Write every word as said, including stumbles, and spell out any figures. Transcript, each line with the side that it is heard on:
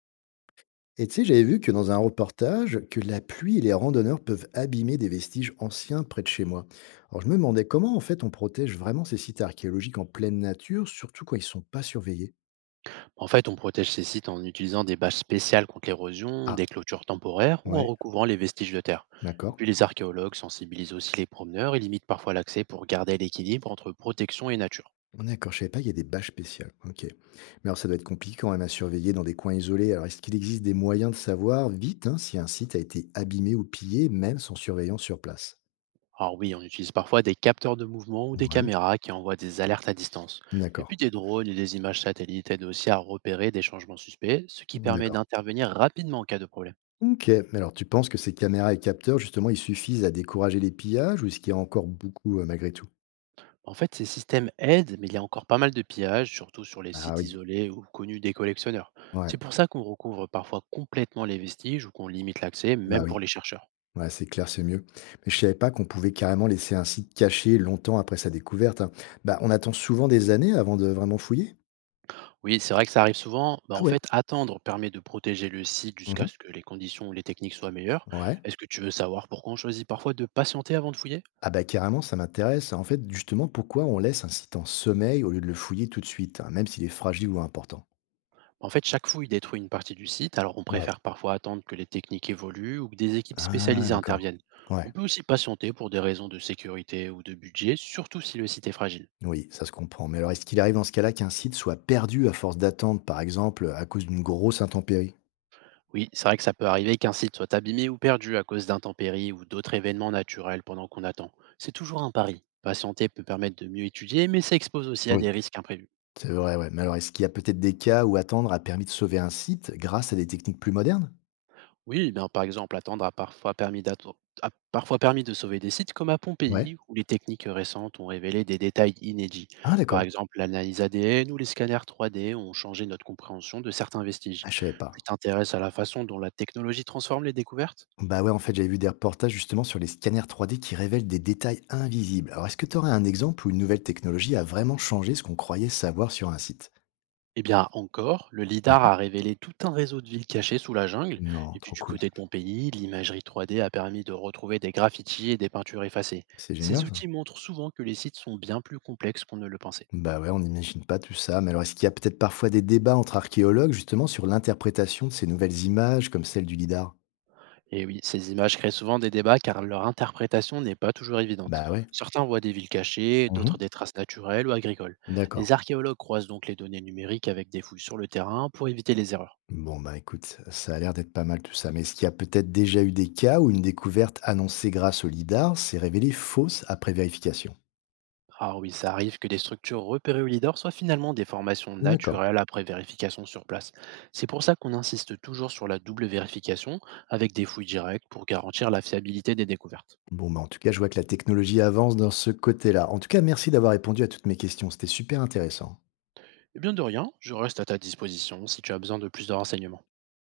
left: Et tu sais, j'avais vu que dans un reportage, que la pluie et les randonneurs peuvent abîmer des vestiges anciens près de chez moi. Alors je me demandais comment en fait on protège vraiment ces sites archéologiques en pleine nature, surtout quand ils sont pas surveillés.
right: En fait, on protège ces sites en utilisant des bâches spéciales contre l'érosion,
left: Ah,
right: des clôtures temporaires ou en
left: ouais,
right: recouvrant les vestiges de terre. Et
left: d'accord.
right: puis les archéologues sensibilisent aussi les promeneurs et limitent parfois l'accès pour garder l'équilibre entre protection et nature.
left: Ah, d'accord, je savais pas, il y a des bâches spéciales. Ok. Mais alors ça doit être compliqué quand même à surveiller dans des coins isolés. Alors est-ce qu'il existe des moyens de savoir vite hein, si un site a été abîmé ou pillé, même sans surveillance sur place?
right: Alors oui, on utilise parfois des capteurs de mouvement ou des
left: Ouais.
right: caméras qui envoient des alertes à distance. Et
left: D'accord,
right: puis des drones et des images satellites aident aussi à repérer des changements suspects, ce qui permet
left: d'accord.
right: d'intervenir rapidement en cas de problème.
left: OK. Mais alors tu penses que ces caméras et capteurs, justement, ils suffisent à décourager les pillages ou est-ce qu'il y a encore beaucoup, heu, malgré tout?
right: En fait, ces systèmes aident, mais il y a encore pas mal de pillages, surtout sur les
left: Ah
right: sites
left: oui.
right: isolés ou connus des collectionneurs. C'est
left: Ouais,
right: pour ça qu'on recouvre parfois complètement les vestiges ou qu'on limite l'accès,
left: bah,
right: même pour
left: oui.
right: les chercheurs.
left: Ouais, c'est clair, c'est mieux. Mais je savais pas qu'on pouvait carrément laisser un site caché longtemps après sa découverte, hein. Bah, on attend souvent des années avant de vraiment fouiller?
right: Oui, c'est vrai que ça arrive souvent. Bah,
left: Ah
right: en
left: ouais?
right: fait, attendre permet de protéger le site jusqu'à
left: Mmh.
right: ce que les conditions ou les techniques soient meilleures.
left: Ouais.
right: Est-ce que tu veux savoir pourquoi on choisit parfois de patienter avant de fouiller?
left: Ah bah, carrément, ça m'intéresse. En fait, justement, pourquoi on laisse un site en sommeil au lieu de le fouiller tout de suite, hein, même s'il est fragile ou important?
right: Bah, en fait, chaque fouille détruit une partie du site, alors on
left: Ouais.
right: préfère parfois attendre que les techniques évoluent ou que des équipes
left: Ah
right: spécialisées
left: d'accord.
right: interviennent.
left: Ouais.
right: On peut aussi patienter pour des raisons de sécurité ou de budget, surtout si le site est fragile.
left: Oui, ça se comprend. Mais alors, est-ce qu'il arrive dans ce cas-là qu'un site soit perdu à force d'attendre, par exemple, à cause d'une grosse intempérie?
right: Oui, c'est vrai que ça peut arriver qu'un site soit abîmé ou perdu à cause d'intempéries ou d'autres événements naturels pendant qu'on attend. C'est toujours un pari. Patienter peut permettre de mieux étudier, mais ça expose aussi à
left: Oui.
right: des risques imprévus.
left: C'est vrai, ouais. Mais alors, est-ce qu'il y a peut-être des cas où attendre a permis de sauver un site grâce à des techniques plus modernes?
right: Oui, ben, par exemple, attendre a parfois permis, d'atto- a parfois permis de sauver des sites comme à
left: Ouais.
right: Pompéi, où les techniques récentes ont révélé des détails inédits.
left: Ah,
right: Par
left: d'accord.
right: exemple, l'analyse A D N ou les scanners trois D ont changé notre compréhension de certains vestiges.
left: Ah, je savais
right: Tu
left: pas.
right: t'intéresses à la façon dont la technologie transforme les découvertes?
left: Bah ouais, en fait, j'avais vu des reportages justement sur les scanners trois D qui révèlent des détails invisibles. Alors, est-ce que tu aurais un exemple où une nouvelle technologie a vraiment changé ce qu'on croyait savoir sur un site?
right: Eh bien, encore, le LIDAR
left: Mhm.
right: a révélé tout un réseau de villes cachées sous la jungle.
left: Non,
right: Et puis,
left: trop
right: du
left: cool.
right: côté de Pompéi, l'imagerie trois D a permis de retrouver des graffitis et des peintures effacées.
left: C'est
right: Ces
left: génial, ça.
right: outils montrent souvent que les sites sont bien plus complexes qu'on ne le pensait.
left: Bah ouais, on n'imagine pas tout ça. Mais alors, est-ce qu'il y a peut-être parfois des débats entre archéologues, justement, sur l'interprétation de ces nouvelles images, comme celle du lidar?
right: Et oui, ces images créent souvent des débats car leur interprétation n'est pas toujours évidente.
left: Bah ouais.
right: Certains voient des villes cachées, d'autres
left: Mhm.
right: des traces naturelles ou agricoles.
left: D'accord.
right: Les archéologues croisent donc les données numériques avec des fouilles sur le terrain pour éviter les erreurs.
left: Bon, bah écoute, ça a l'air d'être pas mal tout ça. Mais est-ce qu'il y a peut-être déjà eu des cas où une découverte annoncée grâce au lidar s'est révélée fausse après vérification?
right: Ah oui, ça arrive que des structures repérées au leader soient finalement des formations
left: D'accord.
right: naturelles après vérification sur place. C'est pour ça qu'on insiste toujours sur la double vérification avec des fouilles directes pour garantir la fiabilité des découvertes.
left: Bon, bah en tout cas, je vois que la technologie avance dans ce côté-là. En tout cas, merci d'avoir répondu à toutes mes questions. C'était super intéressant.
right: Eh bien de rien, je reste à ta disposition si tu as besoin de plus de renseignements.